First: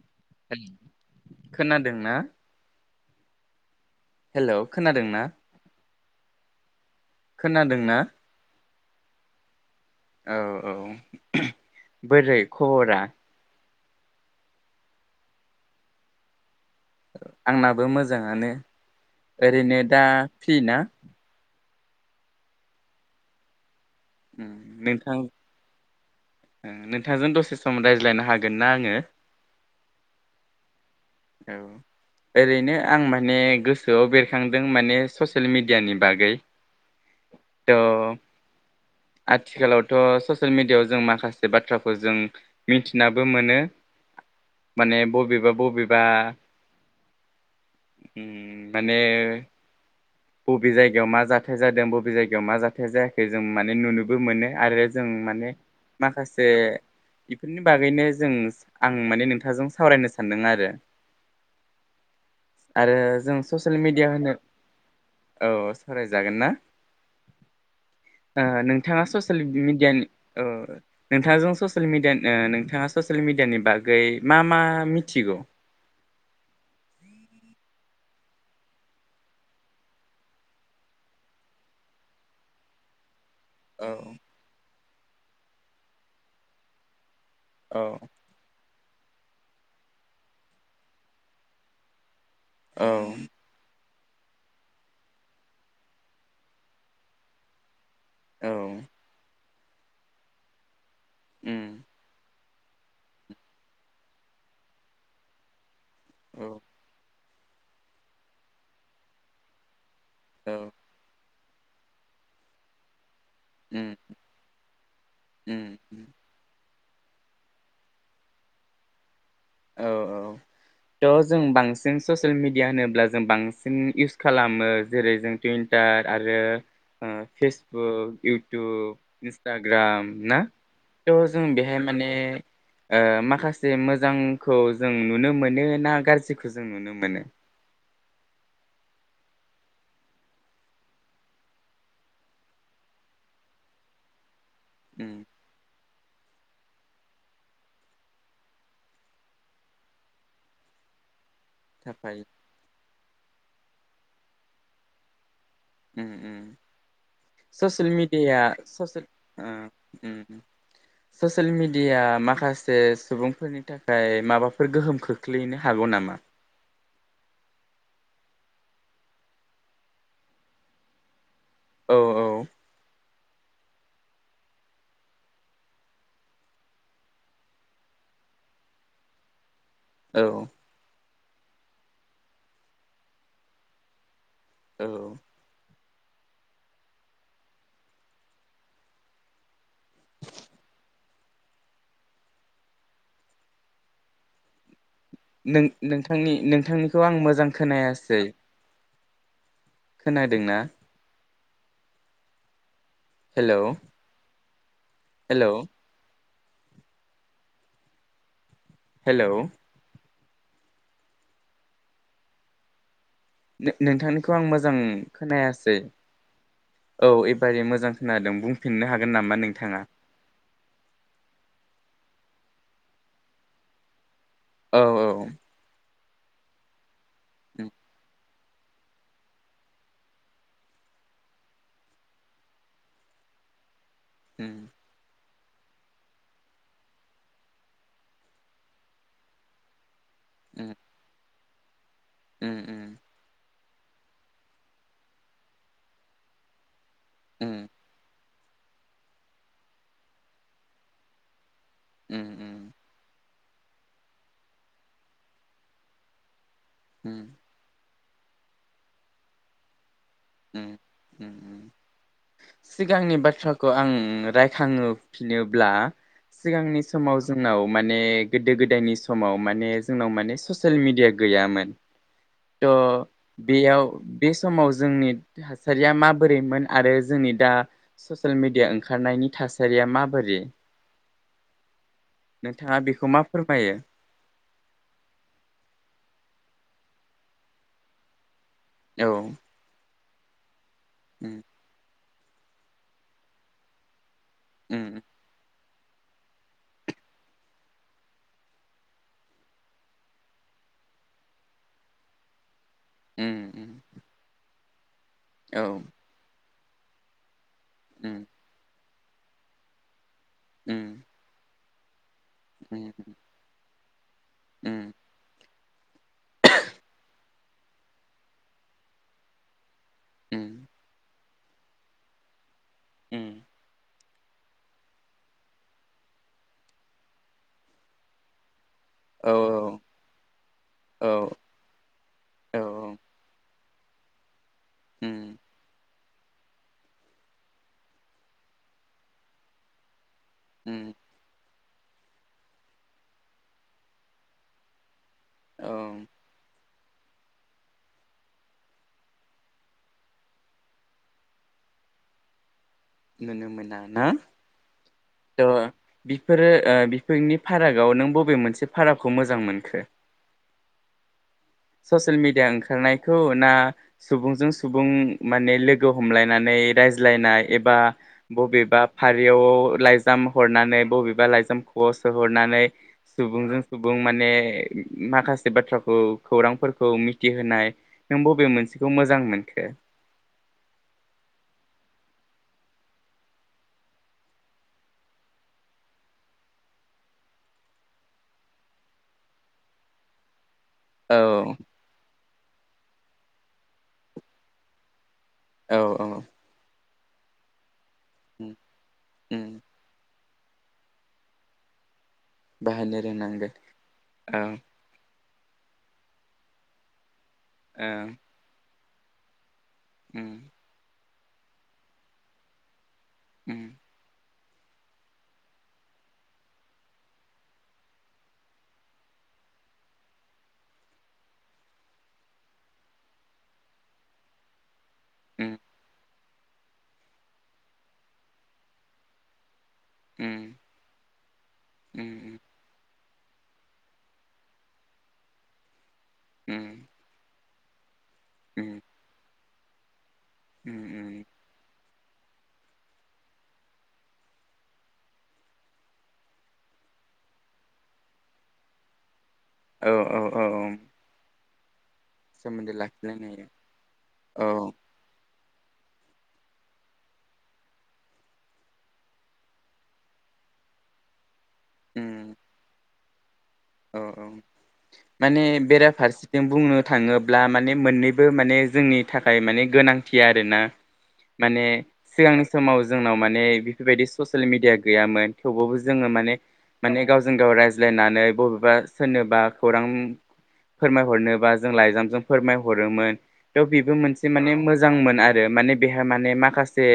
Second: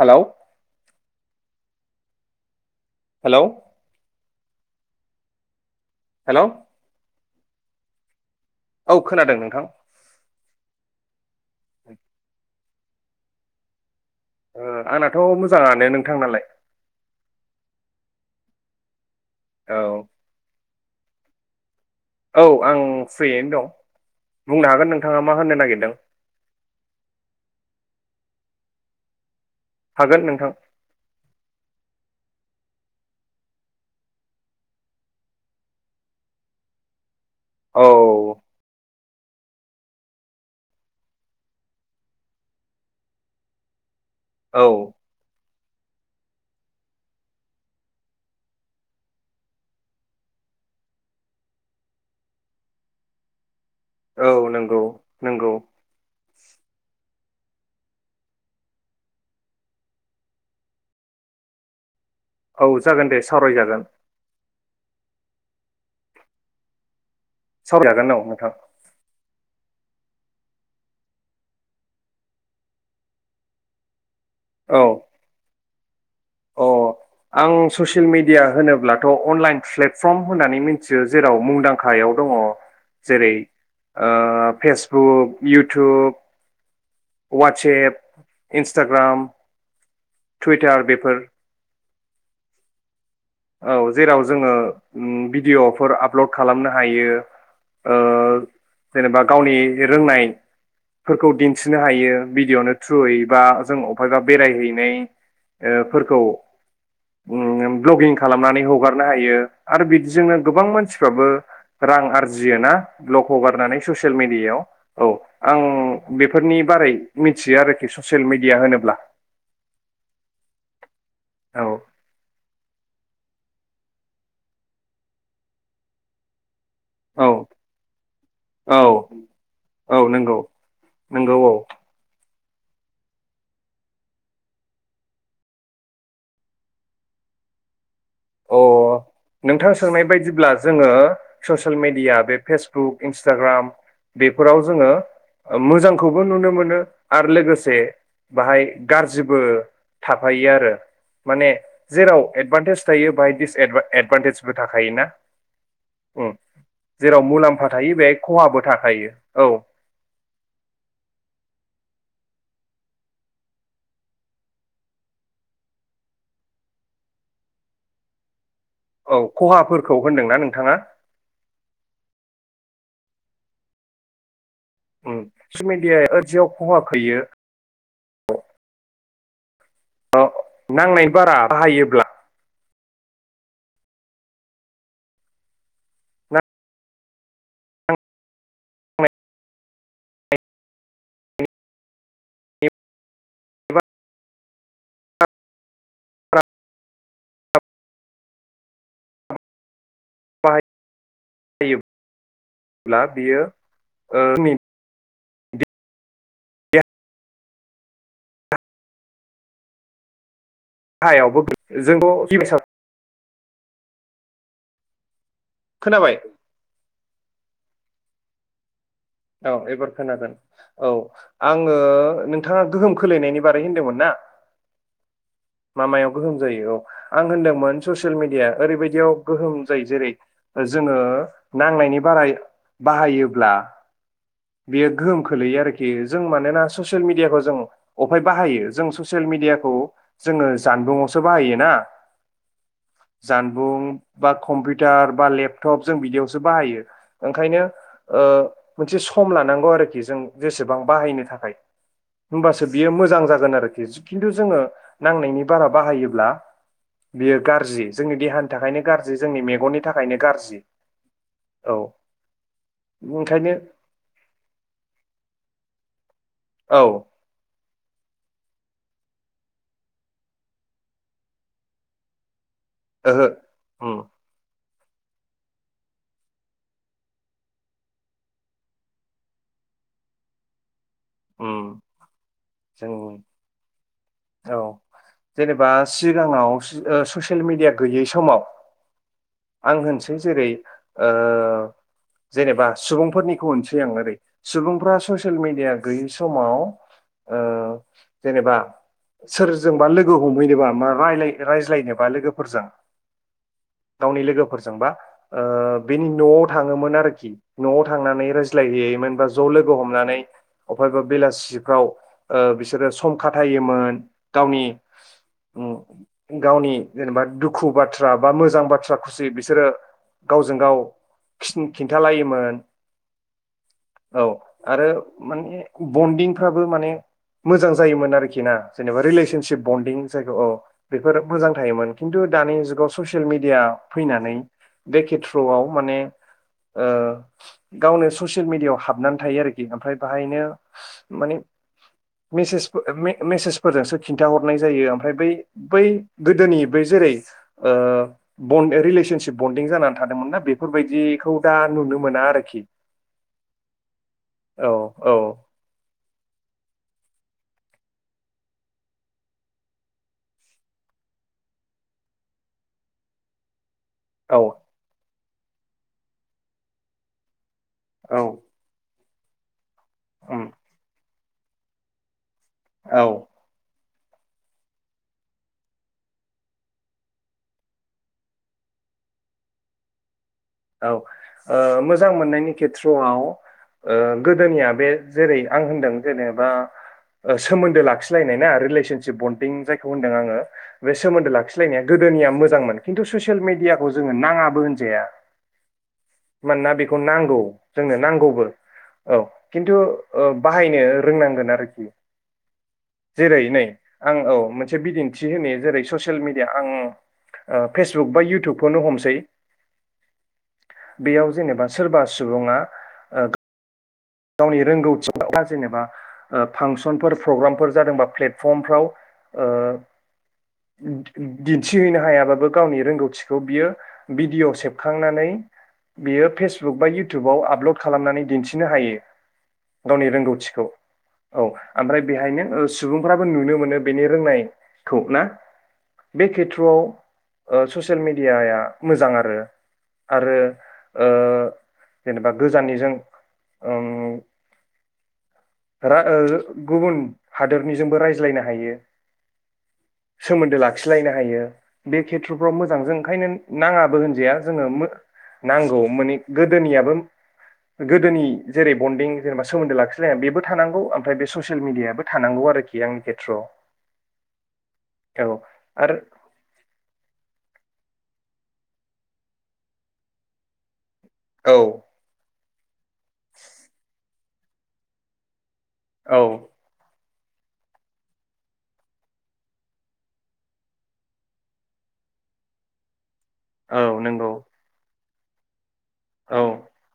Hello हेल खोनादों ना हेलौ हेल' खोनादों ना हेलौ खोनादोंना औ खोनादों नोंथां औ औ बोरै खबरा ओ आंनाथ मोजाङानो नोंथांनालाय आंनाबो मोजाङानो ओरैनो औ दा फि ना औ आं फ्रियैनो दं बुंनो उम हागोन नोंथां नोंथाङा मा होननो नागिरदों नोंथांजों दसे सम रायज्लायनो हागोन ना आङो हागोन नोंथां औ ओरैनो आं माने गोसोआव बेरखांदों माने ससियेल मिडियानि बागै औ थ' आथिखालावथ ससियेल मिडियाआव जों माखासे बाथ्राखौ जों मिन्थिनाबो मोनो औ माने बबिबा ब आं माने बबे जायगायाव मा जाथाय जादों बबे जायगायाव मा जाथाय जायाखै जों माने नुनोबो औ मोनो नंगौ आरो जों माने नंगौ माखासे जे बेफोरनि बागैनो जों आं माने नोंथांजों सावरायनो सानदों आरो औ आरो जागोन दे जों ससियेल सावरायजागोन मिडिया होनो औ सावराय जागोन ना सावरायजागोन औ नोंथां सियेल मिडियानि नोंथांजों ससियेल मिडिया नोंथाङा ससियेल मिडियानि बागै मा मा औ मिथिगौ अ आं ससियेल मिडिया होनोब्लाथ अनलाइन प्लेटफर्म होननानै मिथियो जेराव मुंदांखायाव दङ जेरै औ ओ फेस बुक इउथुब औ वाटसेप इनस टाग्राम टुइटार बेफोर औ औ जेराव जोङो भिडिअफोर आपलड खालामनो हायो ओ औ जेनेबा गावनि बे रोंनाय फोरखौ उम दिन्थिनो हायो भिडिअनि थ्रुयै बा जों अफायबा बेराय हैनाय फोरखौ औ ब्लगिं खालामनानै हगारनो हायो आरो बिदि जोंनो औ गोबां मानसिफ्राबो रां आरजियो ना ब्लक हगारनानै उम ससियेल मिडियायाव औ आं उम बेफोरनि बारै मिथियो आरोखि ससियेल मिडिया होनोब्ला औ औ त जों औ बांसिन ससियेल मिडिया होनोब्ला जों बांसिन इउस खालामो जेरै जों टुइन्टार आरो ओ औ फेसबुक औ इउटुब औ इन्सटाग्राम ना नंगौ त' नंगौ जों औ बेहाय माने ओ माखासे मोजां खौ जों नुनो मोनो ना गारजिखौ जों नुनो मोनो अ नोंथां सोंनाय बायदिब्ला जोङो ससियेल मेडिया बे फेसबुक इन्सटाग्राम बे फोराव जोङो उम मोजां खौबो नुनो मोनो आरो लोगोसे बाहाय गारजिबो थाफायो आरो माने जेराव थाफायो एदभारटेज थायो बाहाय डिस एदभा एदभान्टेजबो थाखायोना उम उम जेराव मुलाम्फा ससियेल थायो बेहाय मिडिया खहाबो थाखायो औ ससियेल अ उम ससेलमिडिया माखासे सुबुंफोरनि थाखाय माबाफोर गोहोम खोख्लैनो हागौ नामा औ खहाफोरखौ होनदोंना नोंथाङा औ औ ससेलमिदिया [unintelligible] खहा खैयो [unintelligible] अ औ नांनाय बारा बाहायोब्ला औ नांनायनि बारा नों नोंथांनि नोंथांनिखौ आं मोजां खोनायासै। खोनादोंना? ज [unintelligible] ब्ला बियो हेलौ हेलौ देहायावबो हेलौ गाहायावबो जोंथ [unintelligible] नोंथांनिखौ आं मोजां खोनायासै खोनाबाय औ एबारे मोजां खोनादों। बुंफिननो हागोन नामा औ नोंथाङा एबार खोनागोन औ आङो नों नोंथाङा गोहोम खोलैनायनि बारै होन्दोंमोन ना? औ औ लामायाव गोहोम जायो औ आं उम होन्दोंमोन ससियेल मिडिया ओरैबायदियाव गोहोम जायो जेरै जोङो नांनायनि बाराय बाहायोब्ला उम बियो गोहोम खोलैयो आरोखि जों मानोना ससियेल मिडियाखौ जों अहाय बाहायो जों ससियेल मिडियाखौ जोङो जानबुं आवसो बाहायो ना उम उम बुं बा कम्पिउटार बा लेपटप जों बिदियावसो बाहायो। ओंखायनो उम ओ मोनसे सम लानांगौ आरोखि जों जेसेबां बाहायनो थाखाय उम उम उम होमबासो बियो मोजां जाग गोन आरोखिस खिथु जोङो नांनायनि बारा बाहायोब्ला उम बियो गारजि जोंनि देहानि थाखायनो गाज्रि जोंनि मेगननि थाखायनो गाज्रि उम उम उम औ सिगांनि ओंखायनो बाथ्राखौ आं रायखांओ फिनोब्ला औ सिगांनि समाव जोंनाव माने गोदो गोदायनि समाव माने जोंनाव माने सेल मिडिया गैयामोन। त ओहो बेयाव उम बे समाव जोंनि थासारिया माबोरैमोन आरो जोंनि दा ससियेल मिडिया ओंखारनायनि थासारिया माबोरै? उम नोंथाङा बेखौ जों मा फोरमायो अ जेनेबा सिगाङाव सि ओ ससियेल मिडिया गैयै समाव औ नों जेरै ओ उम जेनेबा सुबुंफोरनिखौ होनसै आं ओरै सुबुंफ्रा उम ससियेल मिडिया गैयै समाव ओ जेनेबा सोरजोंबा लोगो हमहैनोबा मा रायलाय रायज्लायनोबा लोगोफोरजों उम उम गावनि लोगो फोरजोंबा आ औ बेनि न'ट थाङोमोन आरोखि न'आव उम थांनानै रायज्लायहै मोनबा ज' लोगो हमनानै अफायबा उम बेलासि गाव ओ बिसोरो उम सम खाथायोमोन [inaudible] गावनि उम उम गावनि जेनेबा दुखु बाथ्रा बा मोजां बाथ्रा खुसि बिसोरो उम गावजों गाव [unintelligible] खिन्थालायोमोन उम औ आरो माने बन्दिंफ्राबो माने मोजां जायोमोन आरोखि ना जेनेबा औ रिलेसनसिप बन्डिं जायखौ अ औ बेफोर मोजां थायोमोन खिन्थु दानि जुगाव औ ससियेल मिडिया फैनानै बे उम खेथ्रआव माने ओ गावनो ससियेल मिडियाआव हाबनानै थायो आरोखि ओमफ्राय बाहायनो उम माने मेसेज फो मे मेसेजफोरजोंसो खिन्था हरनाय जायो ओमफ्राय बै औ बै गोदोनि बै जेरै ब रिलेसनसिप बन्दिं जानानै थादोंमोन ना बेफोरबायदिखौ दा नुनो मोना आरोखि नुनो मोना ना औ औ ओ बिफोरो ओ बिफोरनि फारागआव नों बबे मोनसे फारागखौ मोजां मोनखो ससियेल मिडिया ओंखारनायखौ ना औ सुबुंजों सुबुं माने लोगो हमलायनानै रायज्लायनाय एबा औ बबेबा हारियाव लाइजाम उम हरनानै बबे बा लाइजाम ख'आव स' हरनानै औ सुबुंजों सुबुं माने माखासे बाथ्राखौ खौरांफोरखौ मिथिहोनाय नों बबे मोनसेखौ मोजां मोनखो औ ओ मोजां मोननायनि खेथ्रआव ओ गोदोनिया बे जेरै आं होनदों जेनेबा ओ सोमोन्दो लाखिलायनाय ना रिलेसनसिप बन्डिं जायखौ होनदों आङो बे औ सोमोन्दो लाखि लायनाया गोदोनिया मोज जांमोन खिन्थु ससियेल मिडियाखौ जोङो नाङाबो होनजाया औ औ खौ नांगौ जोंनो नांगौबो उम औ उम किन्थु ओ बाहायनो रोंनांगोन आरोखि बाहायनो जेरै रोंनांगोन नै आं औ मोनसे बिदिन दिथि होनो जेरै ससियेल मिडिया आं ओ औ फेसबुक बा इउटुबखौनो हमसै थै उम बेयाव जेनेबा सोरबा सुबुङा ओ उम गोग गावनि रोंगौथि बा जेनेबा फांसनफोर प्रग्रामफोर जादोंबा प्लेटफर्मफ्राव दिन्थिहैनो हायाबाबो गावनि रोंगौथिखौ बियो भिडिअ' सेब खांनानै उम बियो फेसबुक बा इउटुबाव आपल'ड खालामनानै दिन्थिनो हायो गावनि उम रोंगौथिखौ औ ओमफ्राय उम बेहायनो ओ सुबुं फोराबो नुनो मोनो बेनि रोंनायखौ ना बे खेत्रआव उम ओ ससे ससियेल मिडियाआ उम मोजां आरो आरो उम ओ उम जेनेबा गोजाननिजों ओम रा ओ गुबुन हादोरनिजोंबो रायज्लायनो हायो औ औ सोमोन्दो औ लाखिलायनो हायो बे खेथ्र'फ्राव सोमोन्दो मोजां जों ओंखायनो लाखिलायनो हायो नाङाबो होनजाया जोङो औ मो नांगौ माने गोदोनियाबो गोदोनि जेरै बन्दिं जेनेबा सोमोन्दो लाखिलाया बेबो थानांगौ ओमफ्राय बे स ससियेल मिडियाबो उम थानांगौ आरो आंनि खाय थ्र औ औ माने आरो बेराफारसेथिं बुंनो थाङोब्ला माने मोननैबो माने जोंनि थाखाय माने गोनांथि आरोना। औ माने सिगांनि समाव जोंनाव माने बेफोरबायदि ससियेल मिडिया गैयामोन। थेवबाबबो जोङो औ माने माने गाव। जों गाव रायज्लायनानै बबेब बा सोरनोबा खौरां फोरमायहरनोबा जों लाइजामजों फोरमायहरोमोन। बेयाव औ बेबो मोनसे नंगौ माने मोजां मोन। आरो माने बेहा माने औ माखासे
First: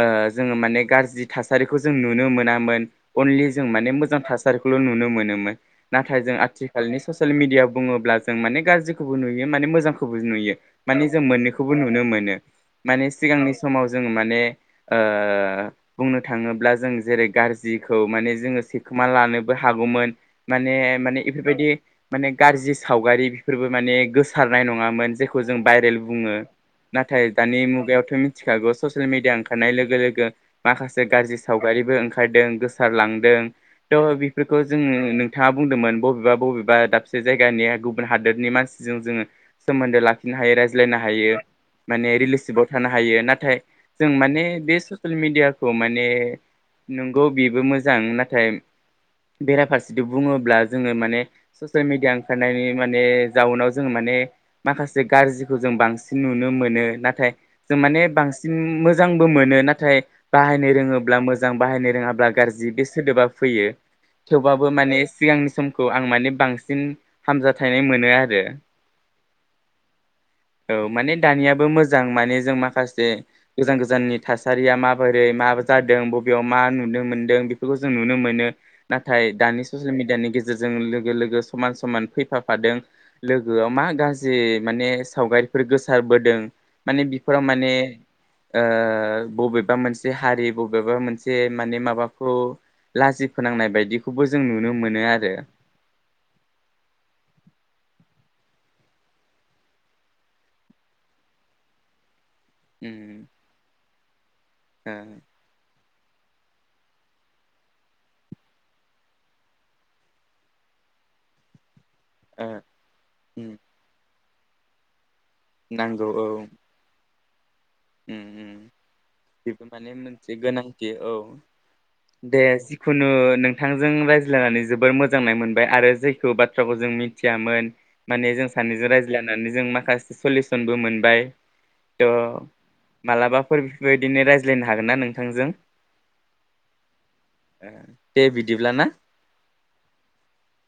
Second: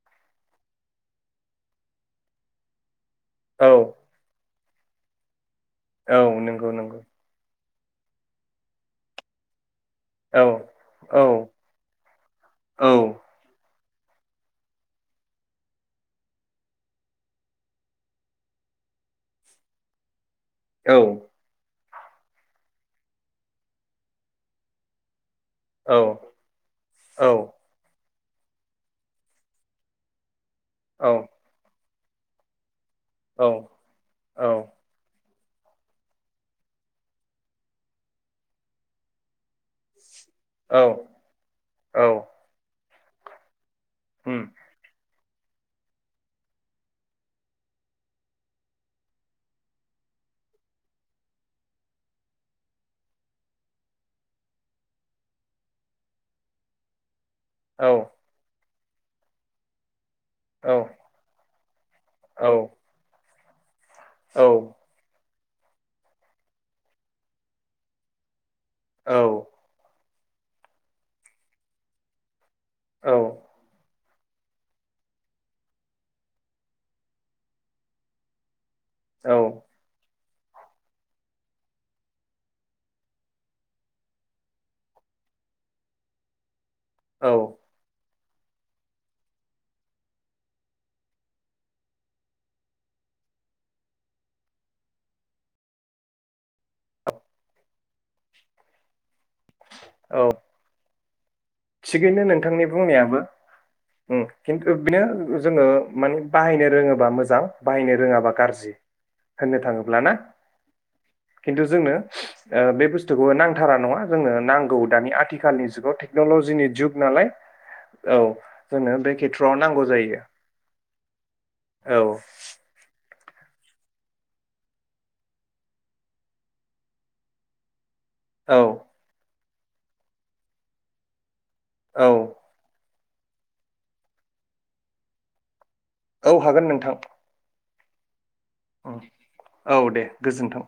ओ जोङो माने गाज्रि थासारिखौ जों नुनो मोनामोन। अनलि जों औ माने मोजां थास सारखौल' नुनो मोनोमोन। औ नाथाय जों नंगौ आथिखालनि नंगौ ससियेल मिडियाआव बुङोब्ला जों माने गाज्रिखौबो नुयो माने मोजांखौ बो औ नुयो माने जों औ मोननैखौबो नुनो मोनो औ माने सिगांनि समाव जों माने ओ बुंनो थाङोब्ला जों जेरै गाज्रिखौ माने जोङो सिखोमा लानोबो हागौमोन। माने औ माने इफोरबायदि माने गाज्रि सावगारि बेफोरबो माने गोसारनाय नङामोन जे खौ जों भाइरेल औ बुङो नाथाय औ दानि मुगायावथ' मि थिखागौ ससियेल मिडिया ओंखारनाय लोगो लोगो माखासे औ गाज्रि सावगारिबो ओं खारदों गोस ओंखारलांदों औ थेवबाबो बेफोरखौ जोङो नों बिथाङा बुंदोंमोन बबेबा बबेबा दाबसे जायगानि गुबुन हादोरनि मानसिजों जोङो सोमोन्दो लाखि खिनो हायो औ रायज्लायनो हायो औ माने रिलेसिबाव थानो हायो। नाथाय जों उम माने बे सो ससेल मिडियाखौ माने नोंगौ बेबो मोजां नाथाय बेराफारसे जदि बुङोब्ला जोङो माने ससियेल मिडिया ओंखारनायनि माने जाउनाव जोङो माने माखासे गाज्रिखौ जों बांसिन नुनो मोनो नाथाय जों औ माने बांसिन मोज मोजांबो मोनो नाथाय बाहायनो रोङोब्ला मोज जां बाहायनो रोङाब्ला औ गाज्रि बे सोदोबा फैयो औ थेवबाबो माने सिगांनि समखौ आं माने बांसिन हामजाथायनाय मोनो आरो औ औ माने दानियाबो मोजां माने जों मा माखासे गोजान गोजाननि थासारिया माबोरै मा जादों बबेयाव मा नुनो मोनदों बेफोरखौ जों नुनो मोनो नाथाय औ जुमि दानि गेजेरजों लोगो लोगो समान समान फैफाफादों लोगोआव मा गाज्रि माने सावगारिफोर गोसारबोदों माने बिफोराव माने ओ बबेबा मोनसे हारि बबेबा मोनसे माने माबाखौ लाजि फोनांनाय बायदिख खौबो जों नुनो मोनो आरो औ थिगैनो नों थांनि बुंनायाबो उम औ खिन्थु ओ बिनो जोङो माने बाहायनो रोङोबा मोजां बाहायनो रोङाबा गाज्रि होननो थाङोबा ना खिन्थु जोङो ओ बे बुस्थुखौ उम नांथारा नङा जोंनो नांगौ दानि आथि खालनि‌ जुगाव टे नांगौ औ क्न'लजिनि जुग नालाय औ उम उम जोंनो बे खेथ्रआव बेबो नांगौ माने जायो मोनसे गोनांथि औ औ दे जिखुनु नोंथांजों रायज्लायनानै जोबोर मोजांनाय मोनबाय आरो जोयखौ बाथ्राखौ जों मिथियामोन माने जों औ सानैजों रायज्लायन सानै जों माखासे सलिसनबो मोनबाय तो औ मालाबाफोर बेफोर बायदिनो रायज्लायनो हागोन ना नोंथांजों? औ हागोन नोंथां ओ अ औ दे गोजोनथों।